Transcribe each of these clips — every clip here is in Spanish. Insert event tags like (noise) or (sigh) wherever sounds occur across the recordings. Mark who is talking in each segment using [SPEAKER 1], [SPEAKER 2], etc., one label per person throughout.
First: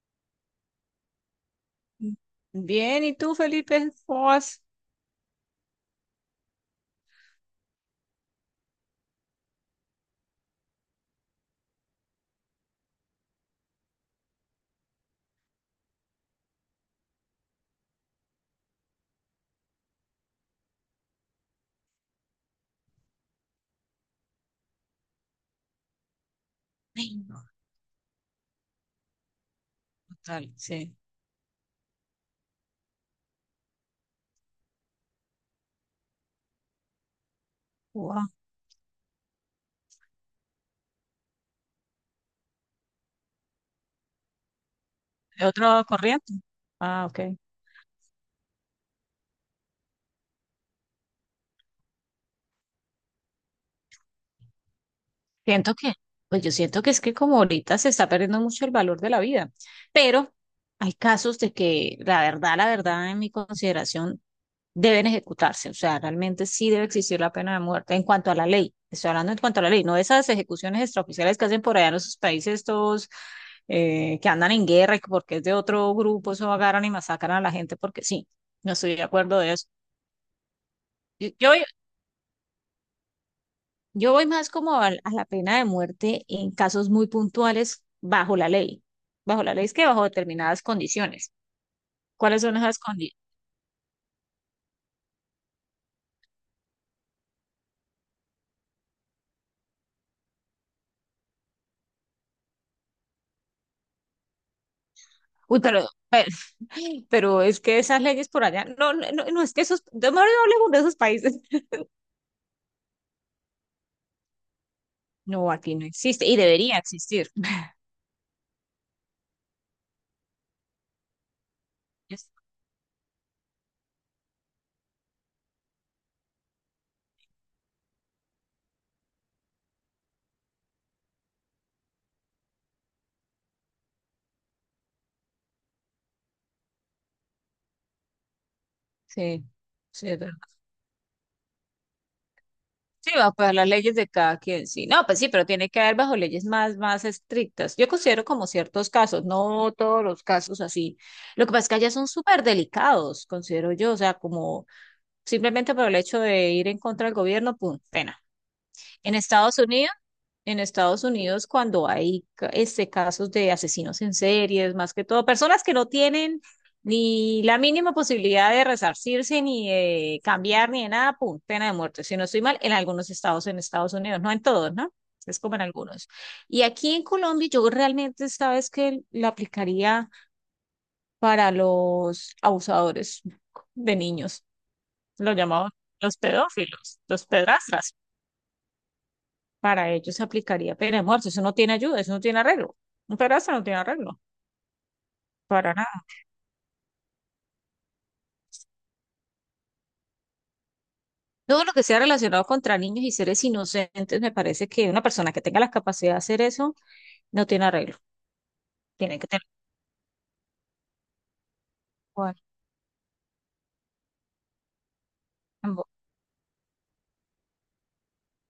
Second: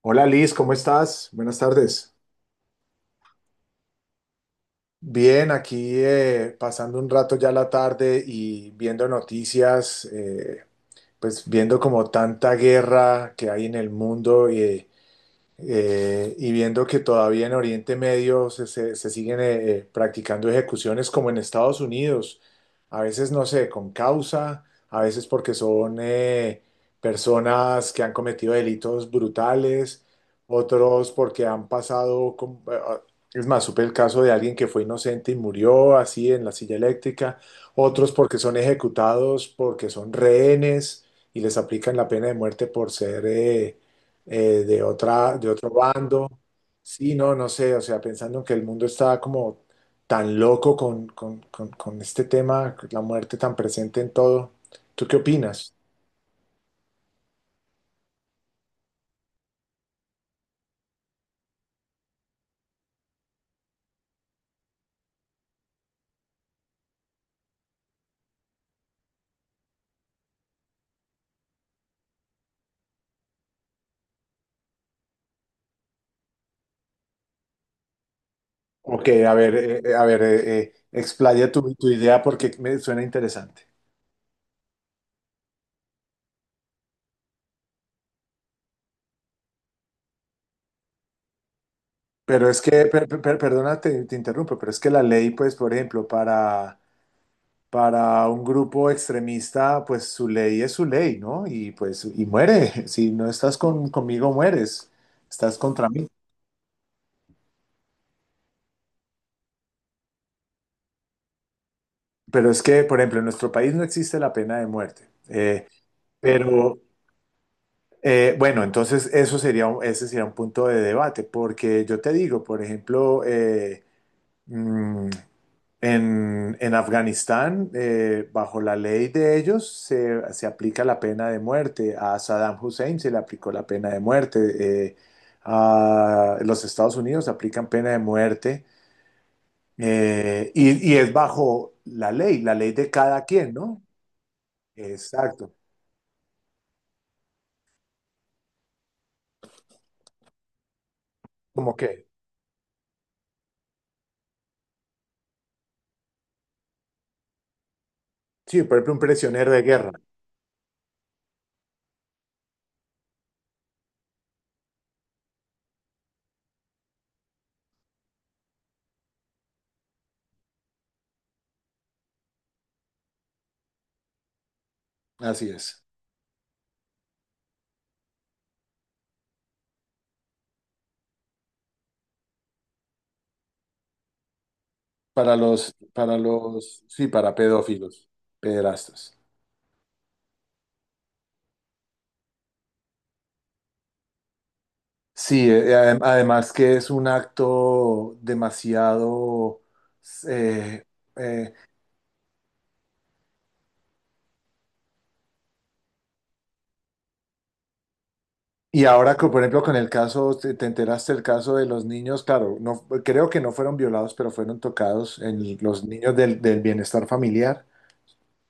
[SPEAKER 1] Hola Liz, ¿cómo estás? Buenas tardes.
[SPEAKER 2] Bien, ¿y tú, Felipe? ¿Cómo vas?
[SPEAKER 1] Bien, aquí pasando un rato ya la tarde y viendo noticias, pues viendo como tanta guerra que hay en el mundo y viendo que todavía en Oriente Medio se siguen practicando ejecuciones como en Estados Unidos. A veces no sé, con causa. A veces porque son
[SPEAKER 2] Ay, no,
[SPEAKER 1] personas que han cometido delitos brutales.
[SPEAKER 2] total, sí.
[SPEAKER 1] Otros porque han pasado, es más, supe el caso de alguien que fue inocente y murió así en la silla eléctrica. Otros
[SPEAKER 2] Wow.
[SPEAKER 1] porque son ejecutados porque son rehenes y les aplican la pena de muerte por ser... eh, eh, de otra,
[SPEAKER 2] ¿De
[SPEAKER 1] de otro
[SPEAKER 2] otra
[SPEAKER 1] bando.
[SPEAKER 2] corriente? Ah,
[SPEAKER 1] Sí,
[SPEAKER 2] ok.
[SPEAKER 1] no, no sé, o sea, pensando en que el mundo está como tan loco con este tema, la muerte tan presente en todo. ¿Tú qué opinas?
[SPEAKER 2] Siento que, pues yo siento que es que como ahorita se está perdiendo mucho el valor de la vida, pero hay casos de que la verdad, en mi consideración, deben ejecutarse. O sea, realmente sí debe existir la pena de muerte en cuanto a la ley. Estoy hablando en cuanto a la ley, no esas ejecuciones extraoficiales que hacen por allá en esos países estos que andan en guerra y que porque es de otro grupo, eso agarran y masacran a la gente porque sí, no estoy de
[SPEAKER 1] Ok, a
[SPEAKER 2] acuerdo de
[SPEAKER 1] ver,
[SPEAKER 2] eso.
[SPEAKER 1] eh, eh, a ver, eh, eh,
[SPEAKER 2] Yo,
[SPEAKER 1] explaya
[SPEAKER 2] yo
[SPEAKER 1] tu idea porque me suena interesante.
[SPEAKER 2] yo voy más como a la pena de muerte en casos muy puntuales bajo la ley. Bajo la ley es que bajo determinadas condiciones. ¿Cuáles
[SPEAKER 1] Pero
[SPEAKER 2] son
[SPEAKER 1] es
[SPEAKER 2] esas
[SPEAKER 1] que, per-
[SPEAKER 2] condiciones?
[SPEAKER 1] per- per- perdona, te interrumpo, pero es que la ley, pues, por ejemplo, para un grupo extremista, pues su ley es su ley, ¿no? Y pues, y muere. (laughs) Si no estás conmigo, mueres. Estás
[SPEAKER 2] Uy,
[SPEAKER 1] contra mí.
[SPEAKER 2] pero, (laughs) pero es que esas leyes por allá, no, no, no, no, es que esos, no, no hablemos de esos países. (laughs)
[SPEAKER 1] Pero es que, por ejemplo, en nuestro país no existe la pena de muerte.
[SPEAKER 2] No, aquí no existe y
[SPEAKER 1] Pero,
[SPEAKER 2] debería existir. (laughs)
[SPEAKER 1] bueno, entonces eso sería, ese sería un punto de debate, porque yo te
[SPEAKER 2] Es-
[SPEAKER 1] digo, por ejemplo, mm, en Afganistán, bajo la ley de ellos, se aplica la pena de muerte. A Saddam Hussein se le aplicó la pena de muerte. eh, a los Estados Unidos aplican pena de muerte.
[SPEAKER 2] Sí, sí, es verdad.
[SPEAKER 1] Y es bajo la ley de
[SPEAKER 2] Sí,
[SPEAKER 1] cada
[SPEAKER 2] va, pues
[SPEAKER 1] quien,
[SPEAKER 2] las
[SPEAKER 1] ¿no?
[SPEAKER 2] leyes de cada quien, sí. No, pues sí, pero
[SPEAKER 1] Exacto.
[SPEAKER 2] tiene que haber bajo leyes más, más estrictas. Yo considero como ciertos casos, no todos los casos así. Lo que pasa es
[SPEAKER 1] Como
[SPEAKER 2] que
[SPEAKER 1] que,
[SPEAKER 2] allá son súper delicados, considero yo, o sea, como simplemente por el hecho de ir en contra del gobierno, pum, pena.
[SPEAKER 1] sí, por ejemplo, un
[SPEAKER 2] En
[SPEAKER 1] prisionero
[SPEAKER 2] Estados
[SPEAKER 1] de
[SPEAKER 2] Unidos,
[SPEAKER 1] guerra.
[SPEAKER 2] en Estados Unidos cuando hay casos de asesinos en series, más que todo, personas que no tienen ni la mínima posibilidad de resarcirse, ni de cambiar, ni de nada, pum, pena de muerte. Si no estoy mal, en algunos estados en Estados Unidos, no en todos, ¿no? Es
[SPEAKER 1] Así
[SPEAKER 2] como en
[SPEAKER 1] es.
[SPEAKER 2] algunos. Y aquí en Colombia, yo realmente, sabes que la aplicaría para los abusadores de niños, los llamamos
[SPEAKER 1] Para
[SPEAKER 2] los
[SPEAKER 1] los,
[SPEAKER 2] pedófilos,
[SPEAKER 1] sí,
[SPEAKER 2] los
[SPEAKER 1] para
[SPEAKER 2] pedrastras
[SPEAKER 1] pedófilos, pederastas.
[SPEAKER 2] para ellos se aplicaría pena de muerte. Eso no tiene ayuda, eso no tiene arreglo. Un pedazo no tiene arreglo,
[SPEAKER 1] Sí,
[SPEAKER 2] para nada.
[SPEAKER 1] además que es un acto demasiado... eh, eh,
[SPEAKER 2] Todo lo que sea relacionado contra niños y seres inocentes, me parece que una persona que tenga la capacidad de hacer eso no tiene arreglo.
[SPEAKER 1] y ahora,
[SPEAKER 2] Tiene que
[SPEAKER 1] que, por
[SPEAKER 2] tener.
[SPEAKER 1] ejemplo, con el caso, te enteraste del caso de los niños,
[SPEAKER 2] Bueno,
[SPEAKER 1] claro, no, creo que no fueron violados, pero fueron tocados en
[SPEAKER 2] en
[SPEAKER 1] los
[SPEAKER 2] Bo-
[SPEAKER 1] niños del bienestar familiar.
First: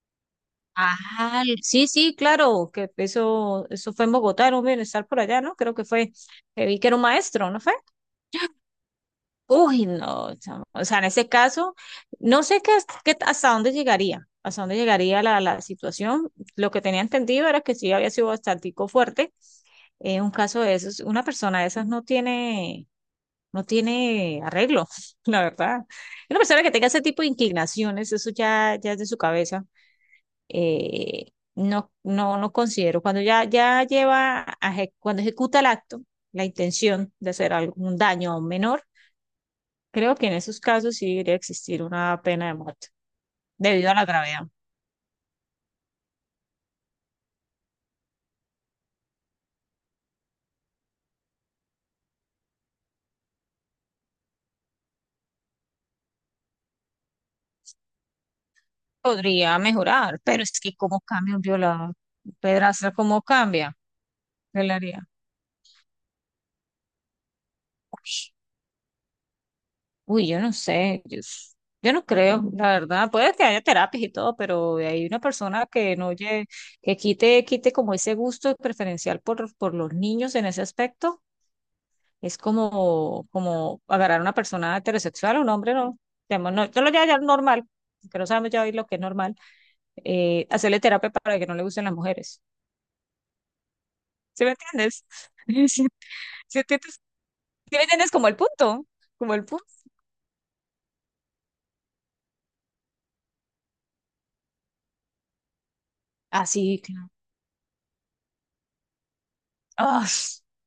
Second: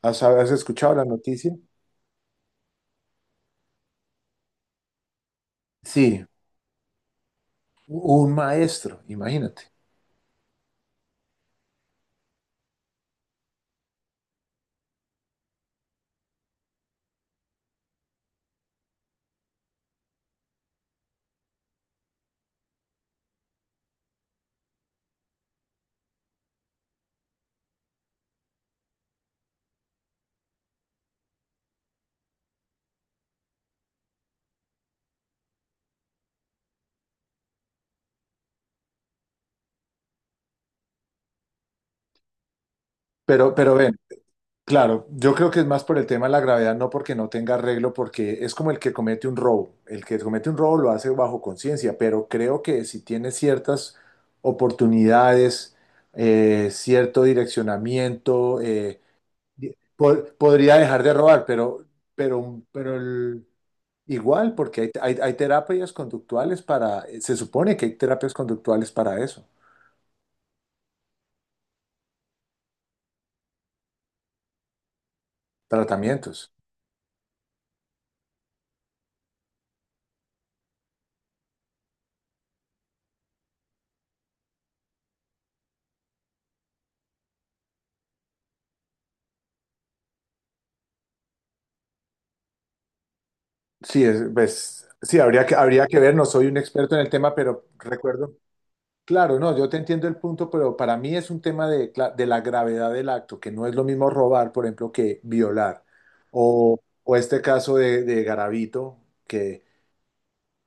[SPEAKER 1] ¿Has escuchado la
[SPEAKER 2] ah,
[SPEAKER 1] noticia?
[SPEAKER 2] sí, sí, claro, que eso fue en Bogotá, era un bienestar por allá, ¿no? Creo que fue,
[SPEAKER 1] Sí,
[SPEAKER 2] que vi que era un maestro, ¿no fue?
[SPEAKER 1] un maestro, imagínate.
[SPEAKER 2] Uy, no, chamo. O sea, en ese caso, no sé qué, hasta dónde llegaría la, la situación. Lo que tenía entendido era que sí había sido bastante fuerte. Un caso de esos, una persona de esas no tiene, no tiene arreglo, (laughs) la verdad. Una persona que tenga ese tipo de inclinaciones, eso ya, ya es de su cabeza. No, no, no considero. Cuando ya, cuando ejecuta el acto, la intención de hacer algún daño a un menor. Creo que en esos casos sí debería existir una pena de muerte
[SPEAKER 1] Pero
[SPEAKER 2] debido a
[SPEAKER 1] ven,
[SPEAKER 2] la gravedad.
[SPEAKER 1] claro, yo creo que es más por el tema de la gravedad, no porque no tenga arreglo, porque es como el que comete un robo. El que comete un robo lo hace bajo conciencia, pero creo que si tiene ciertas oportunidades, cierto direccionamiento,
[SPEAKER 2] Podría
[SPEAKER 1] di-
[SPEAKER 2] mejorar,
[SPEAKER 1] po-
[SPEAKER 2] pero es que
[SPEAKER 1] podría
[SPEAKER 2] cómo
[SPEAKER 1] dejar de
[SPEAKER 2] cambia un
[SPEAKER 1] robar, pero,
[SPEAKER 2] violador, un
[SPEAKER 1] pero,
[SPEAKER 2] pedrastra,
[SPEAKER 1] pero
[SPEAKER 2] cómo
[SPEAKER 1] el-
[SPEAKER 2] cambia,
[SPEAKER 1] igual,
[SPEAKER 2] ¿qué le
[SPEAKER 1] porque hay,
[SPEAKER 2] haría?
[SPEAKER 1] hay- hay terapias conductuales para, se supone que hay
[SPEAKER 2] Uy,
[SPEAKER 1] terapias conductuales para eso,
[SPEAKER 2] uy, yo no sé, yo no creo, la verdad, puede que haya terapias y todo, pero hay una persona que no lle-
[SPEAKER 1] tratamientos.
[SPEAKER 2] que quite, quite como ese gusto preferencial por los niños en ese aspecto, es como, como agarrar a una persona heterosexual, un hombre, no, digamos, no, yo lo llamo ya normal, que no sabemos ya hoy lo que es normal, hacerle terapia para que no le gusten las mujeres.
[SPEAKER 1] Sí,
[SPEAKER 2] ¿Sí me
[SPEAKER 1] pues,
[SPEAKER 2] entiendes? (laughs)
[SPEAKER 1] sí, habría
[SPEAKER 2] Sí,
[SPEAKER 1] que ver, no soy un
[SPEAKER 2] ¿sí
[SPEAKER 1] experto
[SPEAKER 2] entiendes?
[SPEAKER 1] en el tema, pero
[SPEAKER 2] ¿Sí me entiendes como el
[SPEAKER 1] recuerdo,
[SPEAKER 2] punto, como
[SPEAKER 1] claro,
[SPEAKER 2] el
[SPEAKER 1] no,
[SPEAKER 2] punto?
[SPEAKER 1] yo te entiendo el punto, pero para mí es un tema de, de la gravedad del acto, que no es lo mismo robar, por ejemplo, que violar,
[SPEAKER 2] Así, claro.
[SPEAKER 1] o este caso de Garavito, que
[SPEAKER 2] Ah,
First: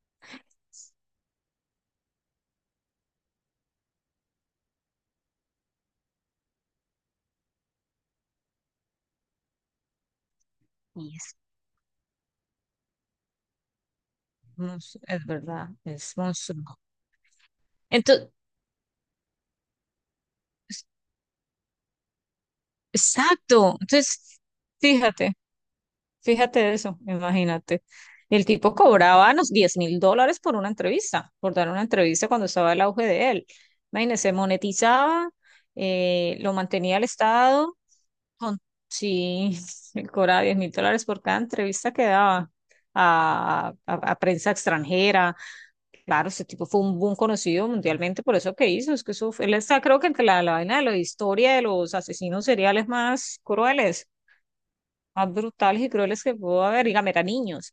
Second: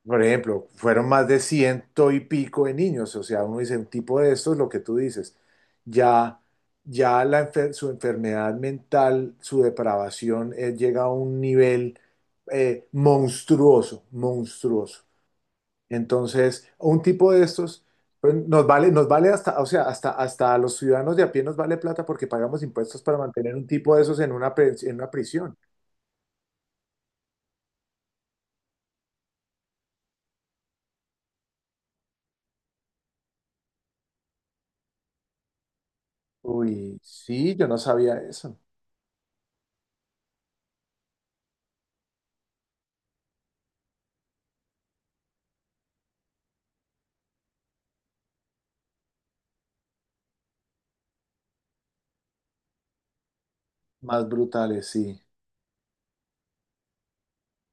[SPEAKER 1] por ejemplo, fueron más de ciento y pico de niños, o sea, uno dice, un tipo de estos, lo que tú dices, ya, ya su enfermedad mental, su depravación, llega a
[SPEAKER 2] y es,
[SPEAKER 1] un nivel monstruoso,
[SPEAKER 2] monstruo,
[SPEAKER 1] monstruoso.
[SPEAKER 2] es verdad, es
[SPEAKER 1] Entonces,
[SPEAKER 2] monstruo.
[SPEAKER 1] un tipo de estos,
[SPEAKER 2] Entonces,
[SPEAKER 1] pues, nos vale hasta, o sea, hasta, hasta a los ciudadanos de a pie nos vale plata porque pagamos impuestos para mantener un
[SPEAKER 2] exacto.
[SPEAKER 1] tipo de esos en
[SPEAKER 2] Entonces,
[SPEAKER 1] en una
[SPEAKER 2] fíjate,
[SPEAKER 1] prisión.
[SPEAKER 2] fíjate eso, imagínate. El tipo cobraba unos 10.000 dólares por una entrevista, por dar una entrevista cuando estaba el auge de él. Imagínese, monetizaba, lo mantenía
[SPEAKER 1] Uy,
[SPEAKER 2] el
[SPEAKER 1] sí, yo no
[SPEAKER 2] Estado.
[SPEAKER 1] sabía eso.
[SPEAKER 2] Con- Sí, (laughs) cobraba 10.000 dólares por cada entrevista que daba a, a prensa extranjera. Claro, ese tipo fue un boom conocido mundialmente por eso que hizo. Es que él está, creo que entre la, la vaina de la historia de los asesinos seriales más crueles,
[SPEAKER 1] Más brutales, sí.
[SPEAKER 2] más brutales y crueles que pudo haber. Dígame, eran niños.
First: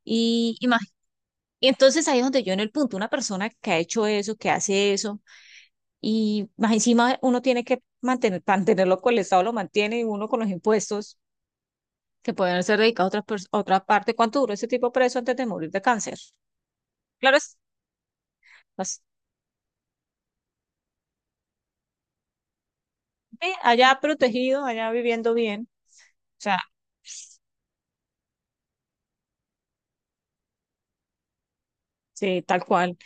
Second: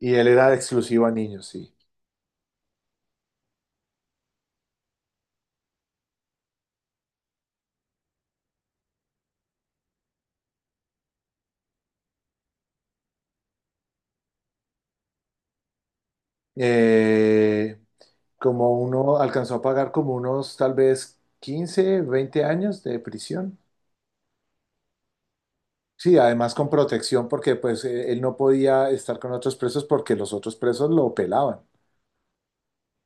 [SPEAKER 1] Y él era
[SPEAKER 2] Y, y, más-
[SPEAKER 1] exclusivo a niños,
[SPEAKER 2] y
[SPEAKER 1] sí.
[SPEAKER 2] entonces ahí es donde yo en el punto, una persona que ha hecho eso, que hace eso, y más encima uno tiene que mantener, mantenerlo con el Estado, lo mantiene y uno con los impuestos que pueden ser dedicados a otra parte. ¿Cuánto duró ese tipo preso antes de morir de cáncer? Claro, es
[SPEAKER 1] Eh, Como
[SPEAKER 2] así,
[SPEAKER 1] uno alcanzó a pagar como unos tal vez 15, 20 años de prisión.
[SPEAKER 2] allá protegido, allá viviendo bien,
[SPEAKER 1] Sí,
[SPEAKER 2] o
[SPEAKER 1] además
[SPEAKER 2] sea,
[SPEAKER 1] con protección porque pues él no podía estar con otros presos porque los otros presos lo pelaban.
[SPEAKER 2] sí, tal cual.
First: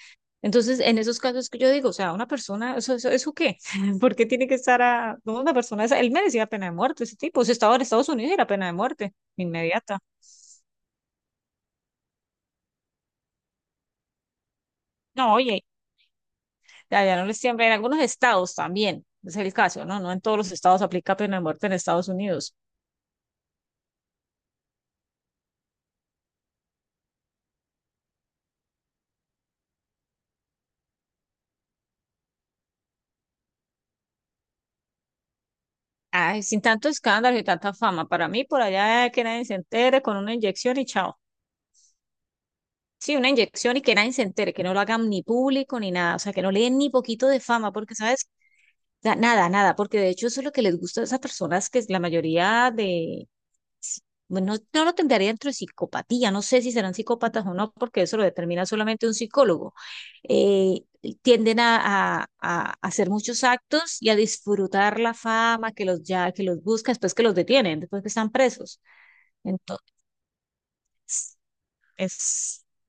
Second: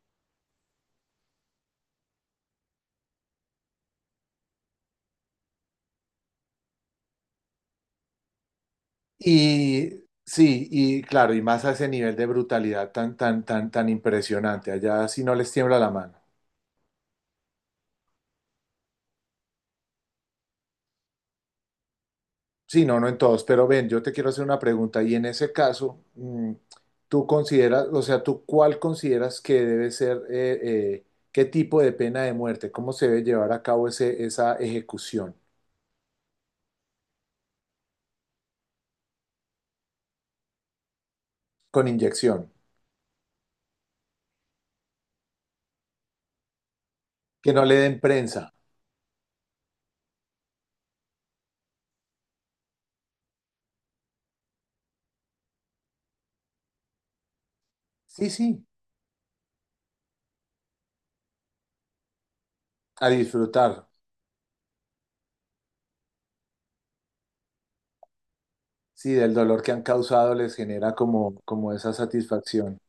[SPEAKER 2] Entonces, en esos casos que yo digo, o sea, una persona, ¿eso, eso, eso qué? (laughs) ¿Por qué tiene que estar a, no, una persona, él merecía pena de muerte, ese tipo, si estaba en Estados Unidos era pena de muerte
[SPEAKER 1] Y
[SPEAKER 2] inmediata.
[SPEAKER 1] sí, y claro, y más a ese nivel de brutalidad tan impresionante. Allá sí
[SPEAKER 2] No,
[SPEAKER 1] no les
[SPEAKER 2] oye,
[SPEAKER 1] tiembla la mano.
[SPEAKER 2] allá no les siempre, en algunos estados también, es el caso, ¿no? No en todos los estados aplica pena de muerte en Estados Unidos.
[SPEAKER 1] Sí, no, no en todos, pero ven, yo te quiero hacer una pregunta y en ese caso, tú consideras, o sea, tú cuál consideras que debe ser, qué tipo de pena de muerte, cómo se debe llevar a cabo esa ejecución
[SPEAKER 2] Ay, sin tanto escándalo y tanta fama. Para mí, por allá que nadie se entere con una inyección y chao.
[SPEAKER 1] con inyección,
[SPEAKER 2] Sí, una inyección y que nadie se entere, que no lo hagan ni público ni nada, o sea, que no le den ni poquito de
[SPEAKER 1] que no
[SPEAKER 2] fama,
[SPEAKER 1] le
[SPEAKER 2] porque,
[SPEAKER 1] den
[SPEAKER 2] ¿sabes?
[SPEAKER 1] prensa.
[SPEAKER 2] Nada, nada, porque de hecho eso es lo que les gusta a esas personas, que es la mayoría de, bueno, no lo tendría dentro de psicopatía, no sé si serán psicópatas o no, porque eso lo
[SPEAKER 1] Sí, sí,
[SPEAKER 2] determina solamente un psicólogo. Eh, Tienden a, a
[SPEAKER 1] a
[SPEAKER 2] hacer muchos
[SPEAKER 1] disfrutar,
[SPEAKER 2] actos y a disfrutar la fama que los ya, que los busca después que los detienen, después que están presos.
[SPEAKER 1] sí, del dolor que han
[SPEAKER 2] Entonces,
[SPEAKER 1] causado les genera como, como esa
[SPEAKER 2] es...
[SPEAKER 1] satisfacción.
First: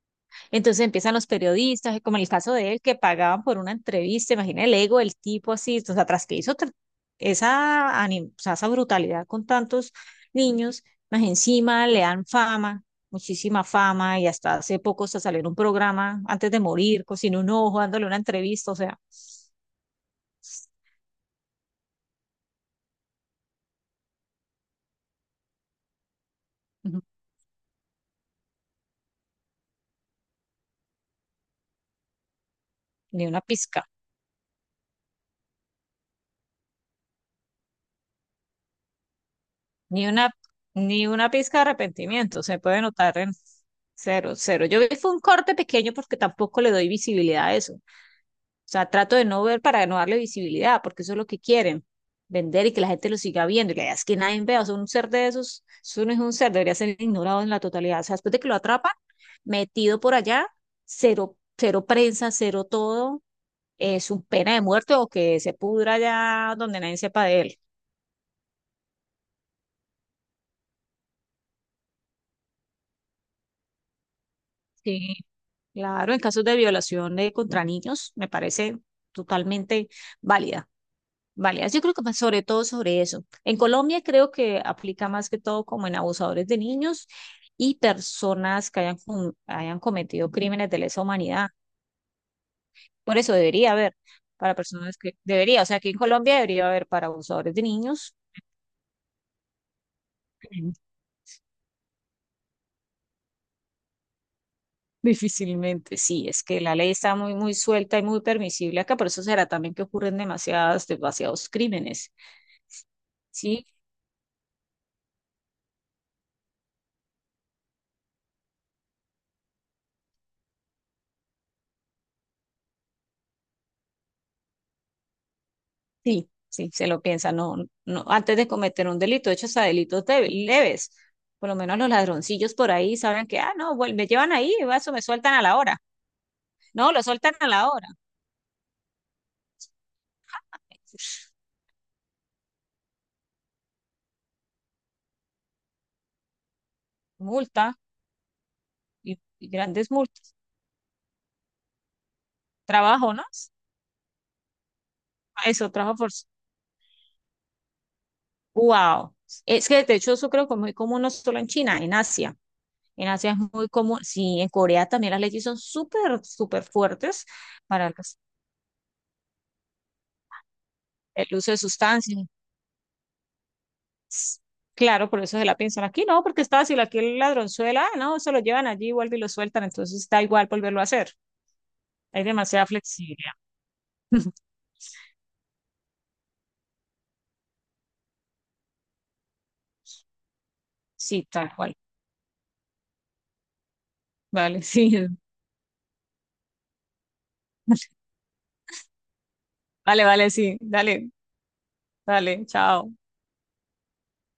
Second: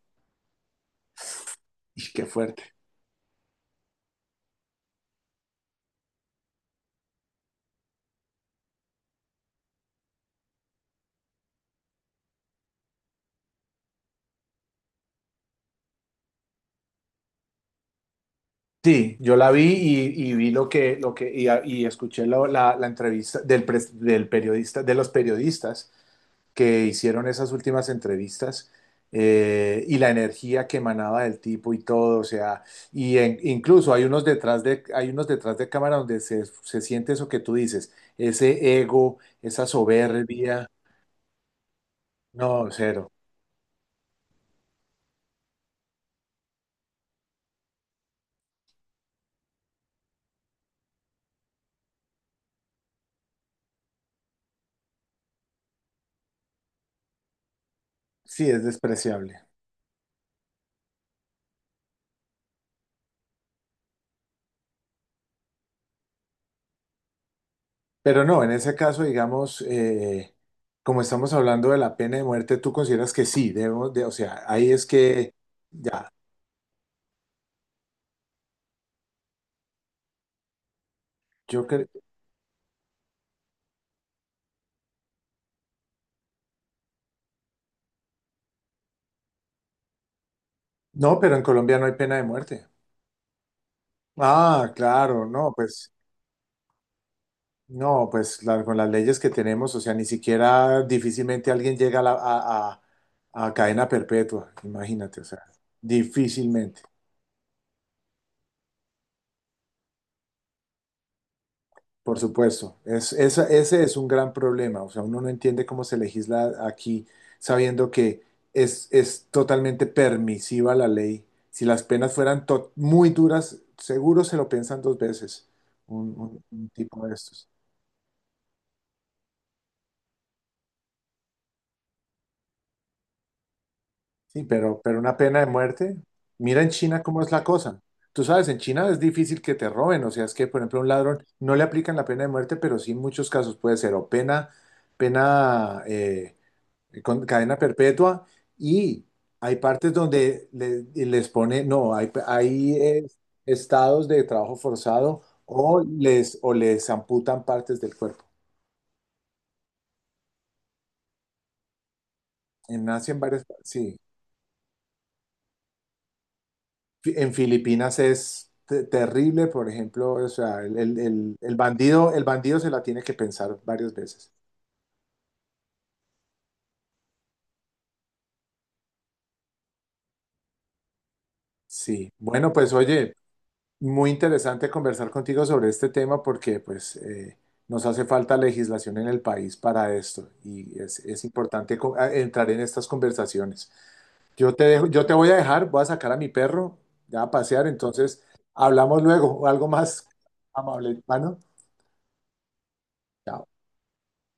[SPEAKER 2] Entonces empiezan los periodistas,
[SPEAKER 1] Y
[SPEAKER 2] como en
[SPEAKER 1] qué
[SPEAKER 2] el caso de
[SPEAKER 1] fuerte.
[SPEAKER 2] él, que pagaban por una entrevista, imagina el ego del tipo así, o sea, tras que hizo tr- esa, o sea, esa brutalidad con tantos niños, más encima le dan fama, muchísima fama, y hasta hace poco se salió en un programa, antes de morir, cocinó un ojo, dándole una entrevista, o sea,
[SPEAKER 1] Sí, yo la vi y vi lo que, y escuché la, la entrevista del, del periodista, de los periodistas que
[SPEAKER 2] ujú,
[SPEAKER 1] hicieron esas últimas entrevistas y la energía que emanaba del tipo y todo, o sea, y
[SPEAKER 2] ni una pizca.
[SPEAKER 1] incluso hay unos detrás de, cámara donde se siente eso que tú dices, ese ego, esa
[SPEAKER 2] Ni una,
[SPEAKER 1] soberbia,
[SPEAKER 2] ni una pizca de arrepentimiento se
[SPEAKER 1] no,
[SPEAKER 2] puede
[SPEAKER 1] cero,
[SPEAKER 2] notar en cero, cero. Yo vi fue un corte pequeño porque tampoco le doy visibilidad a eso. O sea, trato de no ver para no darle visibilidad, porque eso es lo que quieren, vender y que la gente lo siga viendo. Y la idea es que nadie vea, o sea, un ser de esos, eso no es un ser, debería ser ignorado en la totalidad. O sea, después de que
[SPEAKER 1] sí,
[SPEAKER 2] lo
[SPEAKER 1] es
[SPEAKER 2] atrapan,
[SPEAKER 1] despreciable.
[SPEAKER 2] metido por allá, cero, cero prensa, cero todo, es un pena de muerte o que se pudra allá donde nadie sepa de él.
[SPEAKER 1] Pero no, en ese caso, digamos, como estamos hablando de la pena de muerte, tú consideras que sí, debemos de, o sea, ahí es
[SPEAKER 2] Sí.
[SPEAKER 1] que, ya,
[SPEAKER 2] Claro, en casos de violación contra niños, me parece totalmente válida,
[SPEAKER 1] yo
[SPEAKER 2] válida. Yo
[SPEAKER 1] creo,
[SPEAKER 2] creo que más sobre todo sobre eso. En Colombia creo que aplica más que todo como en abusadores de niños y personas que hayan cometido crímenes de lesa
[SPEAKER 1] no, pero en
[SPEAKER 2] humanidad.
[SPEAKER 1] Colombia no hay pena de muerte.
[SPEAKER 2] Por eso debería haber para
[SPEAKER 1] Ah,
[SPEAKER 2] personas que
[SPEAKER 1] claro, no,
[SPEAKER 2] debería, o sea, aquí
[SPEAKER 1] pues
[SPEAKER 2] en Colombia debería haber para abusadores de
[SPEAKER 1] no,
[SPEAKER 2] niños.
[SPEAKER 1] pues con las leyes que tenemos, o sea, ni
[SPEAKER 2] Mm.
[SPEAKER 1] siquiera difícilmente alguien llega a, a cadena perpetua,
[SPEAKER 2] (laughs)
[SPEAKER 1] imagínate, o sea,
[SPEAKER 2] Difícilmente, sí, es que la
[SPEAKER 1] difícilmente,
[SPEAKER 2] ley está muy, muy suelta y muy permisible acá, por eso será también que ocurren demasiadas, demasiados crímenes.
[SPEAKER 1] por supuesto. Es, esa-
[SPEAKER 2] Sí.
[SPEAKER 1] ese es un gran problema, o sea, uno no entiende cómo se legisla aquí sabiendo que es totalmente permisiva la ley. Si las penas fueran muy duras, seguro se lo piensan dos veces un,
[SPEAKER 2] Sí,
[SPEAKER 1] un un
[SPEAKER 2] sí, se lo
[SPEAKER 1] tipo de
[SPEAKER 2] piensa,
[SPEAKER 1] estos.
[SPEAKER 2] no, no, antes de cometer un delito, de hecho, hasta leves, por lo menos los ladroncillos por ahí saben que, ah, no, me llevan
[SPEAKER 1] Sí,
[SPEAKER 2] ahí, eso
[SPEAKER 1] pero
[SPEAKER 2] me
[SPEAKER 1] una
[SPEAKER 2] sueltan
[SPEAKER 1] pena
[SPEAKER 2] a
[SPEAKER 1] de
[SPEAKER 2] la hora,
[SPEAKER 1] muerte. Mira en
[SPEAKER 2] no, lo
[SPEAKER 1] China cómo es
[SPEAKER 2] sueltan
[SPEAKER 1] la
[SPEAKER 2] a la
[SPEAKER 1] cosa.
[SPEAKER 2] hora,
[SPEAKER 1] Tú sabes, en China es difícil que te roben, o sea, es que, por ejemplo, a un ladrón
[SPEAKER 2] (sniffs)
[SPEAKER 1] no le aplican la pena de muerte, pero sí en muchos casos puede ser o pena con cadena
[SPEAKER 2] multa,
[SPEAKER 1] perpetua y
[SPEAKER 2] y
[SPEAKER 1] hay
[SPEAKER 2] grandes
[SPEAKER 1] partes
[SPEAKER 2] multas,
[SPEAKER 1] donde les pone, no, hay
[SPEAKER 2] trabajo, ¿no?
[SPEAKER 1] estados de trabajo forzado
[SPEAKER 2] Eso,
[SPEAKER 1] o
[SPEAKER 2] trabajo por,
[SPEAKER 1] les, o les amputan partes del cuerpo.
[SPEAKER 2] wow, es que de hecho eso creo que es muy común no solo en China,
[SPEAKER 1] En
[SPEAKER 2] en
[SPEAKER 1] Asia, en
[SPEAKER 2] Asia es
[SPEAKER 1] varias,
[SPEAKER 2] muy
[SPEAKER 1] sí.
[SPEAKER 2] común, sí, en Corea también las leyes son súper, súper fuertes
[SPEAKER 1] En
[SPEAKER 2] para
[SPEAKER 1] Filipinas es terrible, por ejemplo, o sea, el, el-
[SPEAKER 2] el
[SPEAKER 1] el-
[SPEAKER 2] uso
[SPEAKER 1] el
[SPEAKER 2] de
[SPEAKER 1] bandido,
[SPEAKER 2] sustancias,
[SPEAKER 1] el bandido se la tiene que pensar varias veces.
[SPEAKER 2] S- claro, por eso se la piensan aquí, no, porque es fácil, aquí el ladronzuela, ah, no, se lo llevan allí, vuelve y lo sueltan, entonces da igual volverlo a hacer.
[SPEAKER 1] Sí,
[SPEAKER 2] Hay
[SPEAKER 1] bueno,
[SPEAKER 2] demasiada
[SPEAKER 1] pues oye,
[SPEAKER 2] flexibilidad.
[SPEAKER 1] muy
[SPEAKER 2] (laughs)
[SPEAKER 1] interesante conversar contigo sobre este tema porque pues nos hace falta legislación en el país para esto y es
[SPEAKER 2] Sí, tal cual.
[SPEAKER 1] importante entrar en estas conversaciones. Yo
[SPEAKER 2] Vale,
[SPEAKER 1] te dejo,
[SPEAKER 2] (laughs)
[SPEAKER 1] yo
[SPEAKER 2] sí.
[SPEAKER 1] te voy a dejar, voy a sacar a mi perro ya a pasear, entonces hablamos luego, algo
[SPEAKER 2] Vale,
[SPEAKER 1] más
[SPEAKER 2] vale, sí.
[SPEAKER 1] amable,
[SPEAKER 2] Dale,
[SPEAKER 1] hermano.
[SPEAKER 2] dale, chao.
[SPEAKER 1] Chao.